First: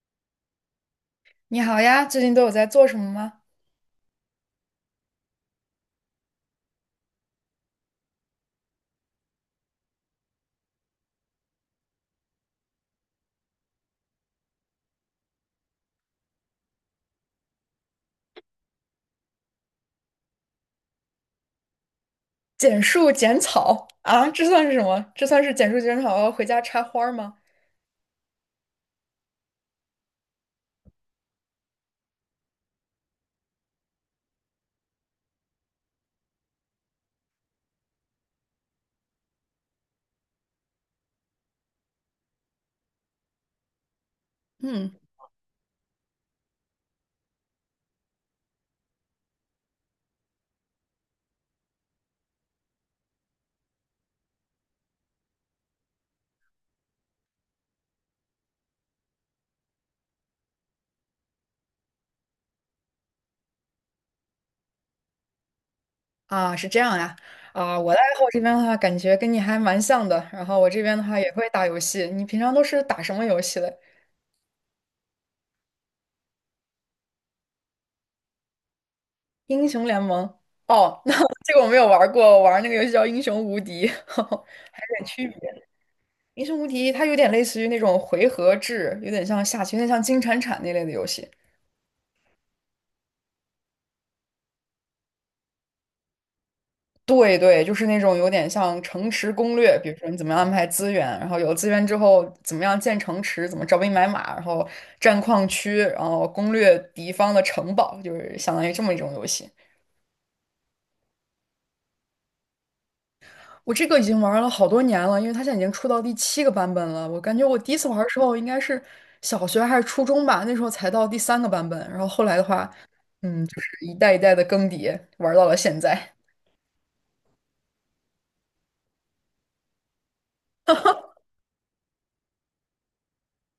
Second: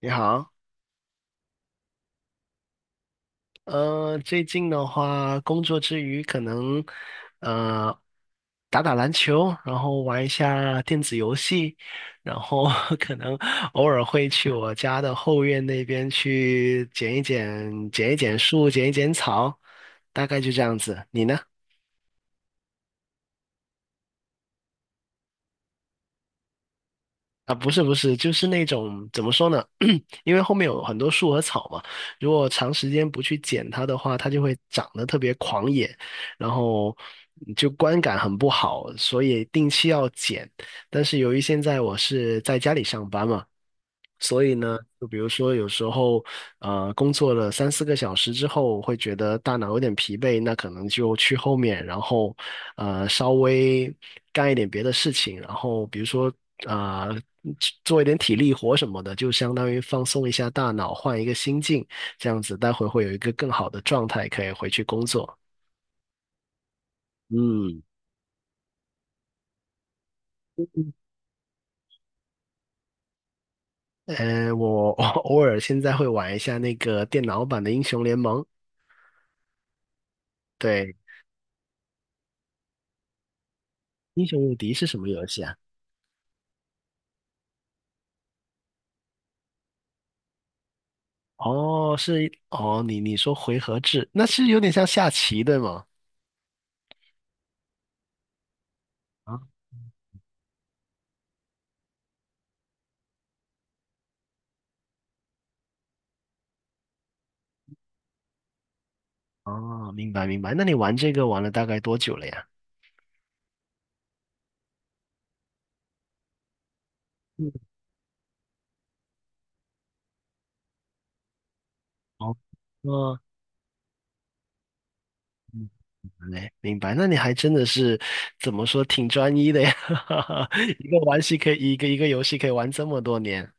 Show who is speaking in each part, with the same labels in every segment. Speaker 1: 你好，
Speaker 2: 你好呀，最近都有在做什么吗？
Speaker 1: 最近的话，工作之余可能呃打打篮球，然后玩一下电子游戏，然后 可能偶尔会去我家的后院那边去剪一剪、剪一剪树、剪一剪草，大概就这样子。你呢？
Speaker 2: 剪树剪草啊，这算是什么？这算是剪树剪草，回家插花儿吗？
Speaker 1: 啊，不是，就是那种怎么说呢？因为后面有很多树和草嘛，如果长时间不去剪它的话，它就会长得特别狂野，然后就观感很不好，所以定期要剪。但是由于现在我是在家里上班嘛，所以呢，
Speaker 2: 嗯，
Speaker 1: 就比如说有时候，工作了三四个小时之后，会觉得大脑有点疲惫，那可能就去后面，然后稍微干一点别的事情，然后比如说呃做一点体力活什么的，就相当于放松一下大脑，换一个心境，这样子待会会有一个更好的状态，可以回去工作。
Speaker 2: 啊，是这样呀。啊，
Speaker 1: 嗯。
Speaker 2: 我的爱好这边的话，感觉跟你还蛮像的。然后我这边的话也会打游戏。你平常都是打什么游戏的？
Speaker 1: 呃，我 我偶尔现在会玩一下那个电脑版的英雄联盟。
Speaker 2: 英雄联盟。
Speaker 1: 对。
Speaker 2: 哦，那这个我没有玩过，我玩那个游戏叫《英雄无敌》，
Speaker 1: 英雄无敌
Speaker 2: 还
Speaker 1: 是
Speaker 2: 有
Speaker 1: 什
Speaker 2: 点
Speaker 1: 么游
Speaker 2: 区
Speaker 1: 戏啊？
Speaker 2: 别。《英雄无敌》它有点类似于那种回合制，有点像下棋，有点像金铲铲那类的游戏。
Speaker 1: 哦，是。哦，你说回合制，那是有点像下棋对吗？
Speaker 2: 对对，就是那种有点像城池
Speaker 1: 啊。
Speaker 2: 攻略，比如说你怎么样安排资源，然后有资源之后怎么样建城池，怎么招兵买马，然后占矿区，然后攻略敌方的城堡，就是相当于这么一种游戏。
Speaker 1: 哦，明白明白。那你玩这个玩了大概多久了呀？
Speaker 2: 我这个已经玩了好多年了，因为它现在已经出到第七个版本了。我感觉
Speaker 1: 嗯。
Speaker 2: 我第一次玩的时候应该是小学还是初中吧，那时候才到第三个版本。然后后来
Speaker 1: 哦。
Speaker 2: 的话，
Speaker 1: 哦。
Speaker 2: 嗯，就是一代一代的更迭，玩到了
Speaker 1: 嗯
Speaker 2: 现在。
Speaker 1: 嘞，明白。那你还真的是怎么说，挺专一的呀，一个玩戏可以，一个游戏可以玩这么多年。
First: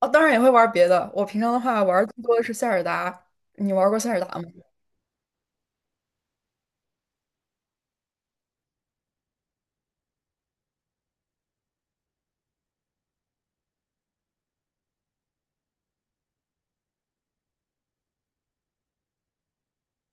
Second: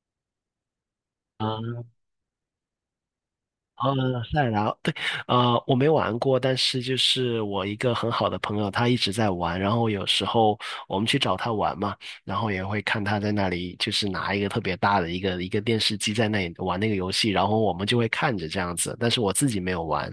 Speaker 2: 哦，当然也会玩别的。我平常的
Speaker 1: 啊。
Speaker 2: 话玩更多的是塞尔达。你玩过塞尔达
Speaker 1: 赛
Speaker 2: 吗？
Speaker 1: 尔达，对。我没玩过，但是就是我一个很好的朋友，他一直在玩，然后有时候我们去找他玩嘛，然后也会看他在那里，就是拿一个特别大的一个电视机在那里玩那个游戏，然后我们就会看着这样子，但是我自己没有玩。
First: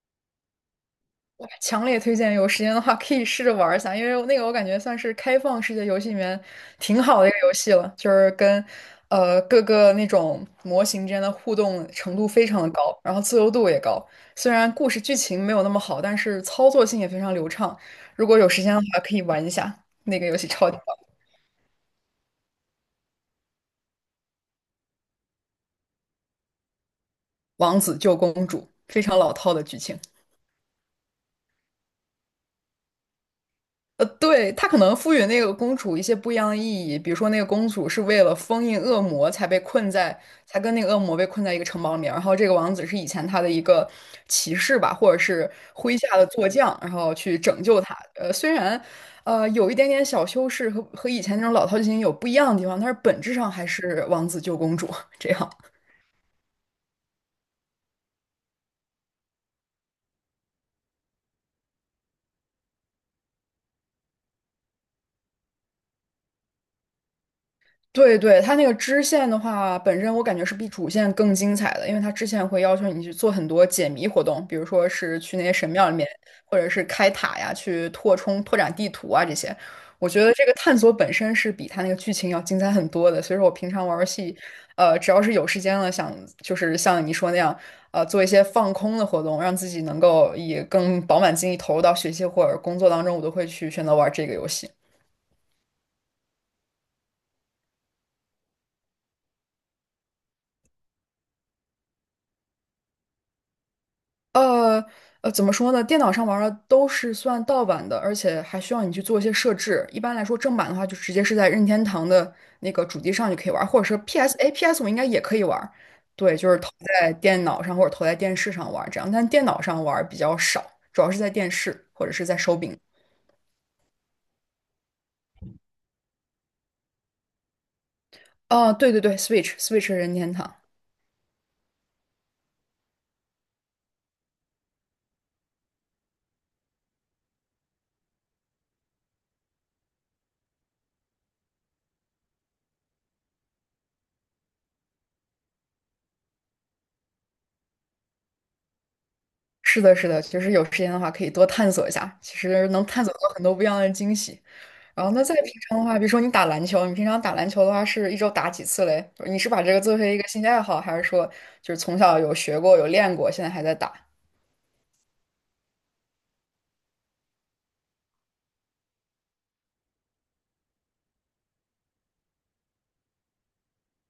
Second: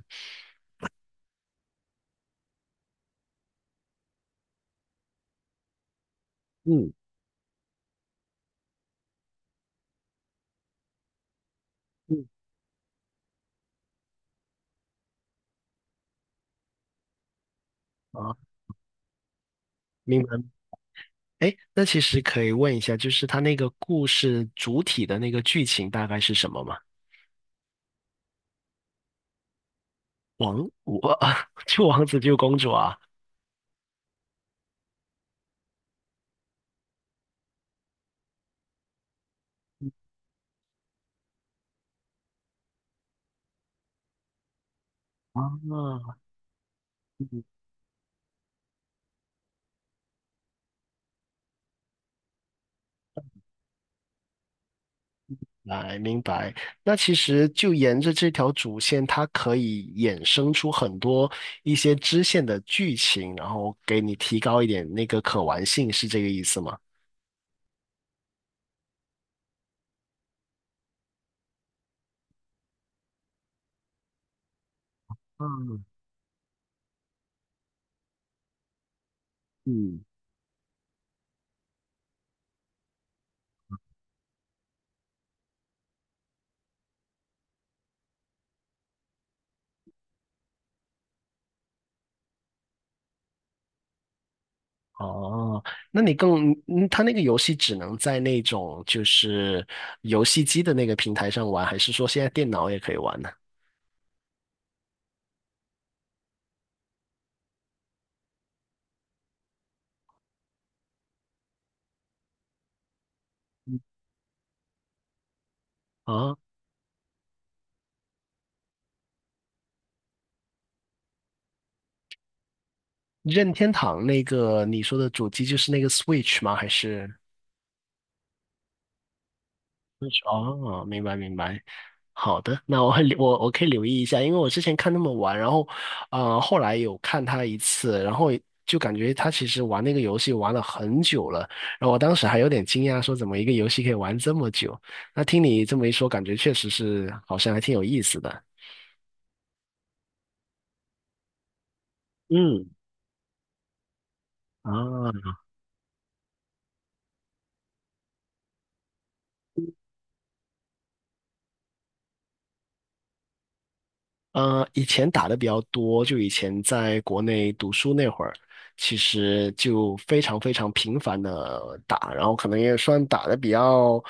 Speaker 2: 强烈推荐，有时间的话可以试着玩一下，因为那个我感觉算是开放世界游戏里面
Speaker 1: 嗯
Speaker 2: 挺好的一个游戏了，就是跟各个那种模型之间的互动程
Speaker 1: 嗯，
Speaker 2: 度非常的高，然后自由度也高。虽然故事剧情没有那么好，但是操作性也非常流畅。如
Speaker 1: 啊，
Speaker 2: 果有时间的话，可以玩一下那
Speaker 1: 明
Speaker 2: 个游
Speaker 1: 白。
Speaker 2: 戏，超级棒，
Speaker 1: 哎，那其实可以问一下，就是他那个故事主体的那个剧情大概是什么吗？
Speaker 2: 《王子救公主》，非常老套的剧情。
Speaker 1: 王，我 救王子救公主啊？
Speaker 2: 呃，对，他可能赋予那个公主一些不一样的意义，比如说那个公主是为了封印恶魔才被困在，才跟那个恶魔被困在一个城堡里面，然后这个王子是以前他的一个骑士吧，或者是麾
Speaker 1: 啊，
Speaker 2: 下的坐将，然后去拯救他。呃，虽然有一点点小修饰和以前那种老套剧情有不一样的地方，但是本质上还是王子救公主 这样。
Speaker 1: 来，明白。那其实就沿着这条主线，它可以衍生出很多一些支线的剧情，然后给你提高一点那个可玩性，是这个意思吗？
Speaker 2: 对对，它那个支线的话，本身我感觉是比主线更精彩的，因为它支线会要求你去做很多解谜活动，比如说是去那些神
Speaker 1: 嗯
Speaker 2: 庙里面，或者是开塔呀，去拓充、拓展地图啊这些。
Speaker 1: 嗯。
Speaker 2: 我觉得这个探索本身是比它那个剧情要精彩很多的，所以说我平常玩游戏，呃，只要是有时间了，想就是像你说那样，呃，做一些放空的活动，让自己能够以更饱满精力投入到学习或者工作当中，我都会去选择玩这个游戏。
Speaker 1: 哦，那你更，嗯，它那个游戏只能在那种就是游戏机的那个平台上玩，还是说现在电脑也可以玩呢？
Speaker 2: 呃呃，怎么说呢？电脑上玩儿的都是算盗版的，而且还需要你去做一些设置。一般来说，正版的话就直接是在任天堂的那个主机上就可以玩儿或者是 PS，哎，PS 我应该也可以玩儿对，
Speaker 1: 啊，
Speaker 2: 就是投在电脑上或者投在电视上玩儿这样，但电脑上玩儿比较少，主要是在电视或者是在手柄。
Speaker 1: 任天堂那个你说的主机就是那个 Switch 吗？还是？
Speaker 2: 哦，对对对，Switch，Switch 任天堂。
Speaker 1: 哦，明白明白。好的，那我会留我可以留意一下，因为我之前看他们玩，然后后来有看他一次，然后就感觉他其实玩那个游戏玩了很久了，然后我当时还有点惊讶，说怎么一个游戏可以玩这么久？那听你这么一说，感觉确实是好像还挺有意思的。
Speaker 2: 是的，是的，其实有时间的话可以多探索一下，其实
Speaker 1: 嗯，
Speaker 2: 能探索到很多不一样的惊喜。
Speaker 1: 啊。
Speaker 2: 然后那在平常的话，比如说你打篮球，你平常打篮球的话是一周打几次嘞？你是把这个作为一个兴趣爱好，还是说就是从小有学过、有练过，现在还在打？
Speaker 1: 以前打的比较多，就以前在国内读书那会儿，其实就非常非常频繁的打，然后可能也算打的比较，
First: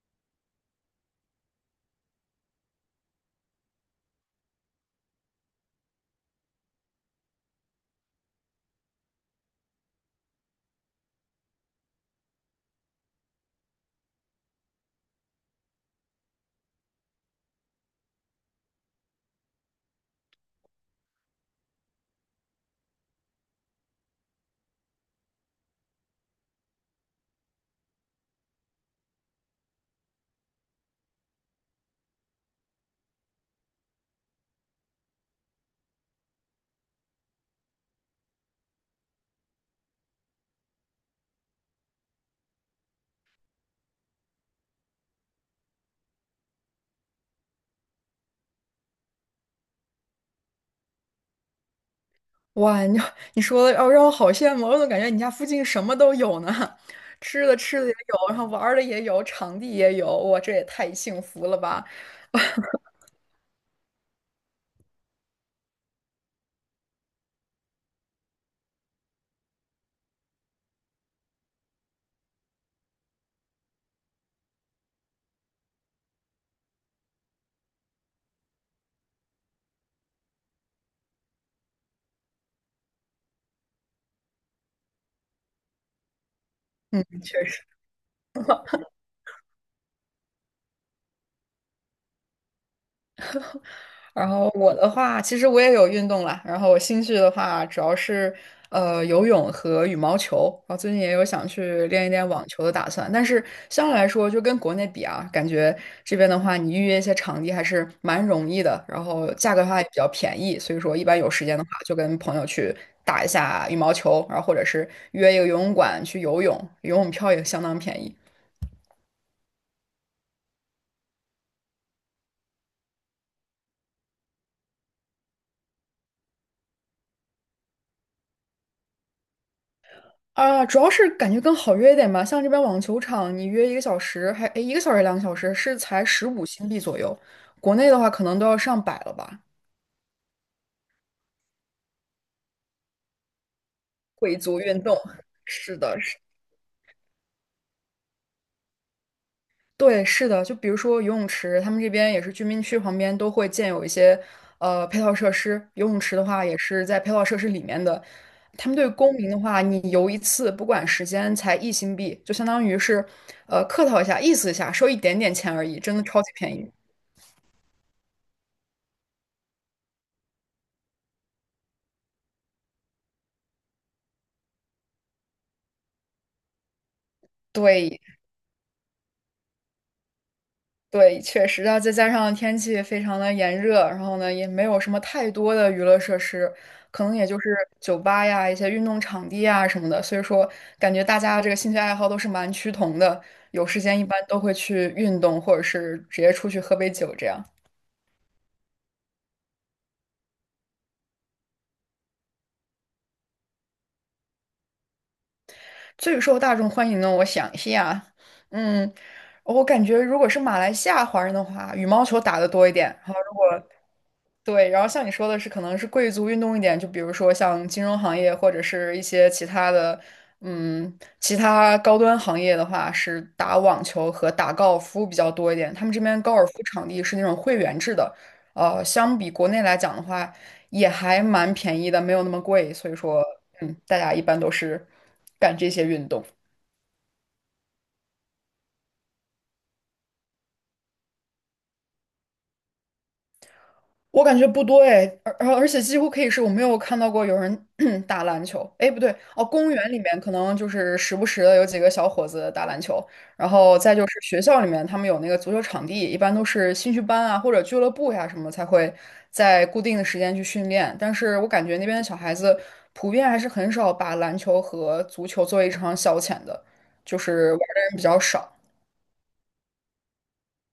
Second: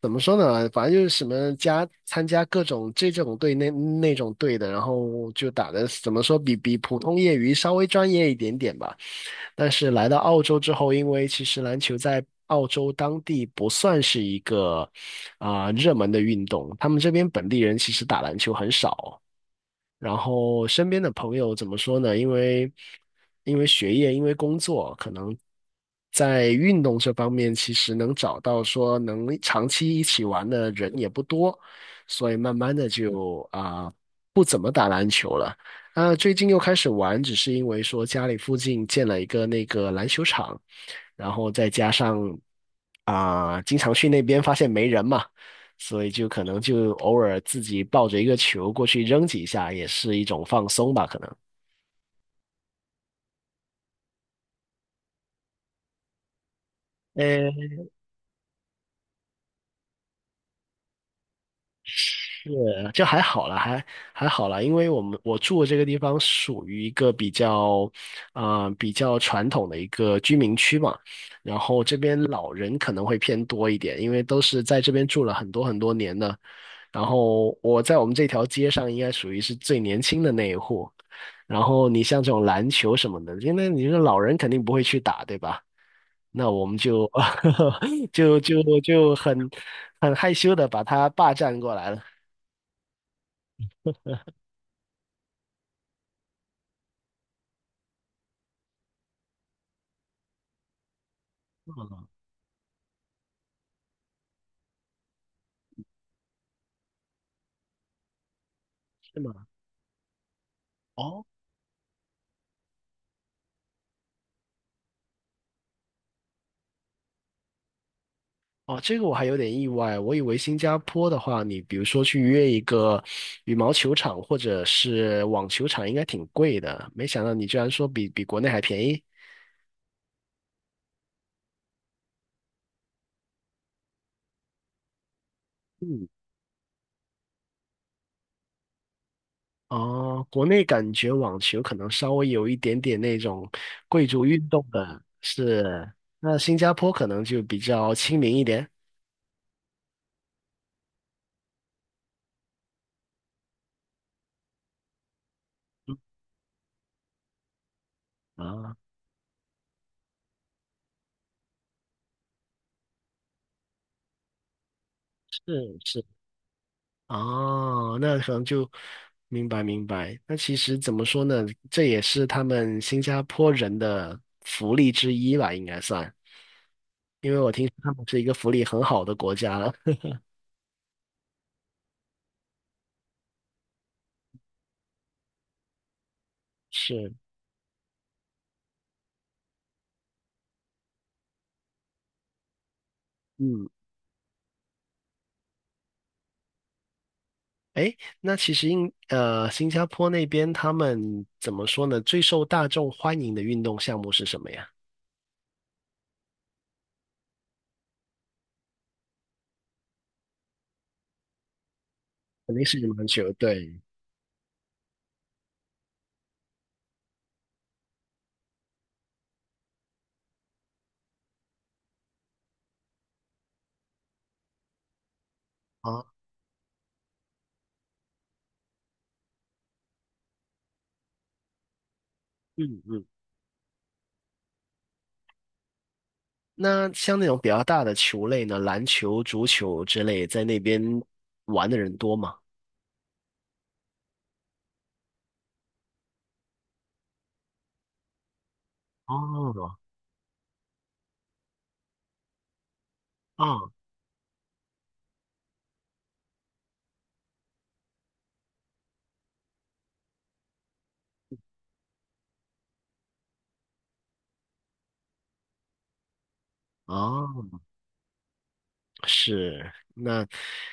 Speaker 1: 怎么说呢？反正就是什么参加各种这种队那种队的，然后就打的怎么说比普通业余稍微专业一点点吧。但是来到澳洲之后，因为其实篮球在澳洲当地不算是一个啊、热门的运动，他们这边本地人其实打篮球很少。然后身边的朋友怎么说呢？因为学业，因为工作，可能在运动这方面，其实能找到说能长期一起玩的人也不多，所以慢慢的就啊，最近又开始玩，只是因为说家里附近建了一个那个篮球场，然后再加上啊，经常去那边发现没人嘛。所以就可能就偶尔自己抱着一个球过去扔几下，也是一种放松吧，可能。
Speaker 2: 哇，你 你说的哦，让我好羡慕，我怎么感觉你家附近什么都有呢？吃
Speaker 1: 呃，
Speaker 2: 的吃的也有，然后玩儿的也有，场地也有，哇，这也太幸福了吧！
Speaker 1: 就还好啦，还好啦，因为我住的这个地方属于一个比较，啊、比较传统的一个居民区嘛，然后这边老人可能会偏多一点，因为都是在这边住了很多很多年的，然后我在我们这条街上应该属于是最年轻的那一户，然后你像这种篮球什么的，因为你说老人肯定不会去打，对吧？那我们
Speaker 2: 嗯，
Speaker 1: 就
Speaker 2: 确实。
Speaker 1: 就很很害羞的把他霸占过来了。
Speaker 2: 然后我的话，其实我也有运动啦。然后我兴趣的话，主要是游泳和羽毛球。然后最近也有想去练一练网球的打算。但是相对来说，就跟国内比啊，感觉这边的话，你预约一些场地还是蛮容易的，然
Speaker 1: 是
Speaker 2: 后
Speaker 1: 吗？
Speaker 2: 价格的话也比较便宜。所以说，一般
Speaker 1: 哦。
Speaker 2: 有时间的话，就跟朋友去打一下羽毛球，然后或者是约一个游泳馆去游泳，游泳票也相当便宜。
Speaker 1: 哦，这个我还有点意外，我以为新加坡的话，你比如说去约一个羽毛球场或者是网球场，应该挺贵的，没想到你居然说比国内还便宜。
Speaker 2: 啊，主要是感觉更好约一点吧。像这边网球场，你约一个小时，还，诶，一个小时两个小时是才
Speaker 1: 嗯，
Speaker 2: 15新币左右。国内的话，可能都要上百了吧。
Speaker 1: 哦，国内感觉网球可能稍微有一点点那种贵族
Speaker 2: 贵
Speaker 1: 运
Speaker 2: 族
Speaker 1: 动
Speaker 2: 运动，
Speaker 1: 的，
Speaker 2: 是
Speaker 1: 是，
Speaker 2: 的，是，
Speaker 1: 那新加坡可能就比较亲民一点。
Speaker 2: 对，是的。就比如说游泳池，他们这边也是居民区旁边都会建有一些配套设施。游
Speaker 1: 嗯，
Speaker 2: 泳池的话，也是在配套设施里面的。他们
Speaker 1: 啊，
Speaker 2: 对公民的话，你游一次，不管时间，才1新币，就相当于是客套一下，意思一下，收一点点
Speaker 1: 是
Speaker 2: 钱而已，真的
Speaker 1: 是，
Speaker 2: 超级便宜。
Speaker 1: 哦，那可能就明白明白。那其实怎么说呢？这也是他们新加坡人的福利之一吧，应该算。因为我听说他
Speaker 2: 对，
Speaker 1: 们是一个福利很好的国家了。
Speaker 2: 对，确实，那再加上天气非常的炎热，然后呢，也没有什么太多的娱乐设施，可
Speaker 1: 是，
Speaker 2: 能也就是酒吧呀、一些运动场地啊什么的，所以说感觉大家这个兴趣爱好都是蛮趋同的，有
Speaker 1: 嗯，
Speaker 2: 时间一般都会去运动，或者是直接出去喝杯酒这样。
Speaker 1: 哎，那其实新加坡那边他们怎么说呢？最受大众欢迎的运动项目是什么呀？
Speaker 2: 最受大众欢迎呢，我想一下，嗯，我感觉如果是马来西亚华人的话，羽毛球打得
Speaker 1: 肯定
Speaker 2: 多一
Speaker 1: 是羽
Speaker 2: 点，
Speaker 1: 毛球，对。
Speaker 2: 对，然后像你说的是，可能是贵族运动一点，就比如说像金融行业或者是一些其他的，嗯，其他高端行业的话，是打网球和打高尔夫比较多一点。他们这
Speaker 1: 啊，
Speaker 2: 边高尔夫场地是那种会员制的，呃，相比国内来讲的话，也还蛮便宜的，没有那么贵。
Speaker 1: 嗯
Speaker 2: 所以
Speaker 1: 嗯。
Speaker 2: 说，嗯，大家一般都是干这些运动。
Speaker 1: 那像那种比较大的球类呢，篮球、足球之类，在那边玩的人多吗？
Speaker 2: 我感觉不多哎，而且几乎可以是我没有看到过有人 打篮球。哎，不对，哦，公
Speaker 1: 哦，
Speaker 2: 园里面可能就是时不时的有几个小伙子打篮球，然
Speaker 1: 啊，
Speaker 2: 后再就是学校里面他们有那个足球场地，一般都是兴趣班啊或者俱乐部呀、什么才会在固定的时间去训练。但是我感觉那边的小孩子普遍还是很少把篮球和足球作为一场消遣的，就是玩
Speaker 1: 哦，
Speaker 2: 的人比较少。
Speaker 1: 是，那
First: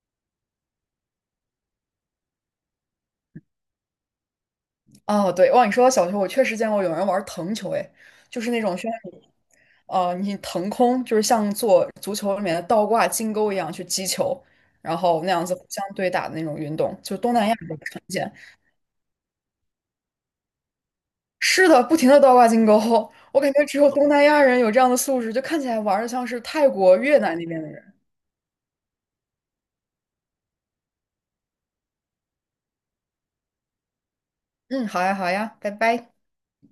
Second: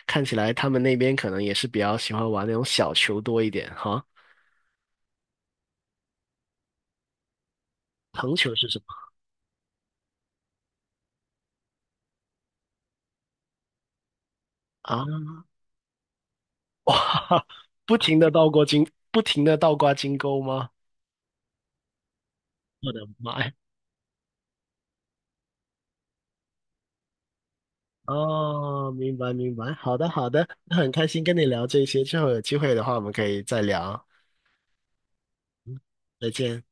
Speaker 1: 看起来他们那边可能也是比较喜欢玩那种小球多一点哈。
Speaker 2: 哦，对，哇，你说到小球，我确实见过有人玩腾球，哎，
Speaker 1: 藤
Speaker 2: 就是
Speaker 1: 球
Speaker 2: 那
Speaker 1: 是
Speaker 2: 种
Speaker 1: 什
Speaker 2: 需要
Speaker 1: 么
Speaker 2: 你呃，你腾空，就是像做足球里面的倒挂金钩一样去击球，然
Speaker 1: 啊？
Speaker 2: 后那样子互相对打的那种运动，就东
Speaker 1: 哇，
Speaker 2: 南亚比较 常见。
Speaker 1: 不停的倒挂金钩吗？
Speaker 2: 是的，不停的倒挂金钩，
Speaker 1: 我的妈
Speaker 2: 我感
Speaker 1: 呀！
Speaker 2: 觉只有东南亚人有这样的素质，就看起来玩的像是泰国、越南那边的人。
Speaker 1: 哦，明白明白，好的好的，那很开心跟你聊这些，之后有机会的话我们可以再聊，
Speaker 2: 嗯，好呀，好呀，拜拜。
Speaker 1: 再见。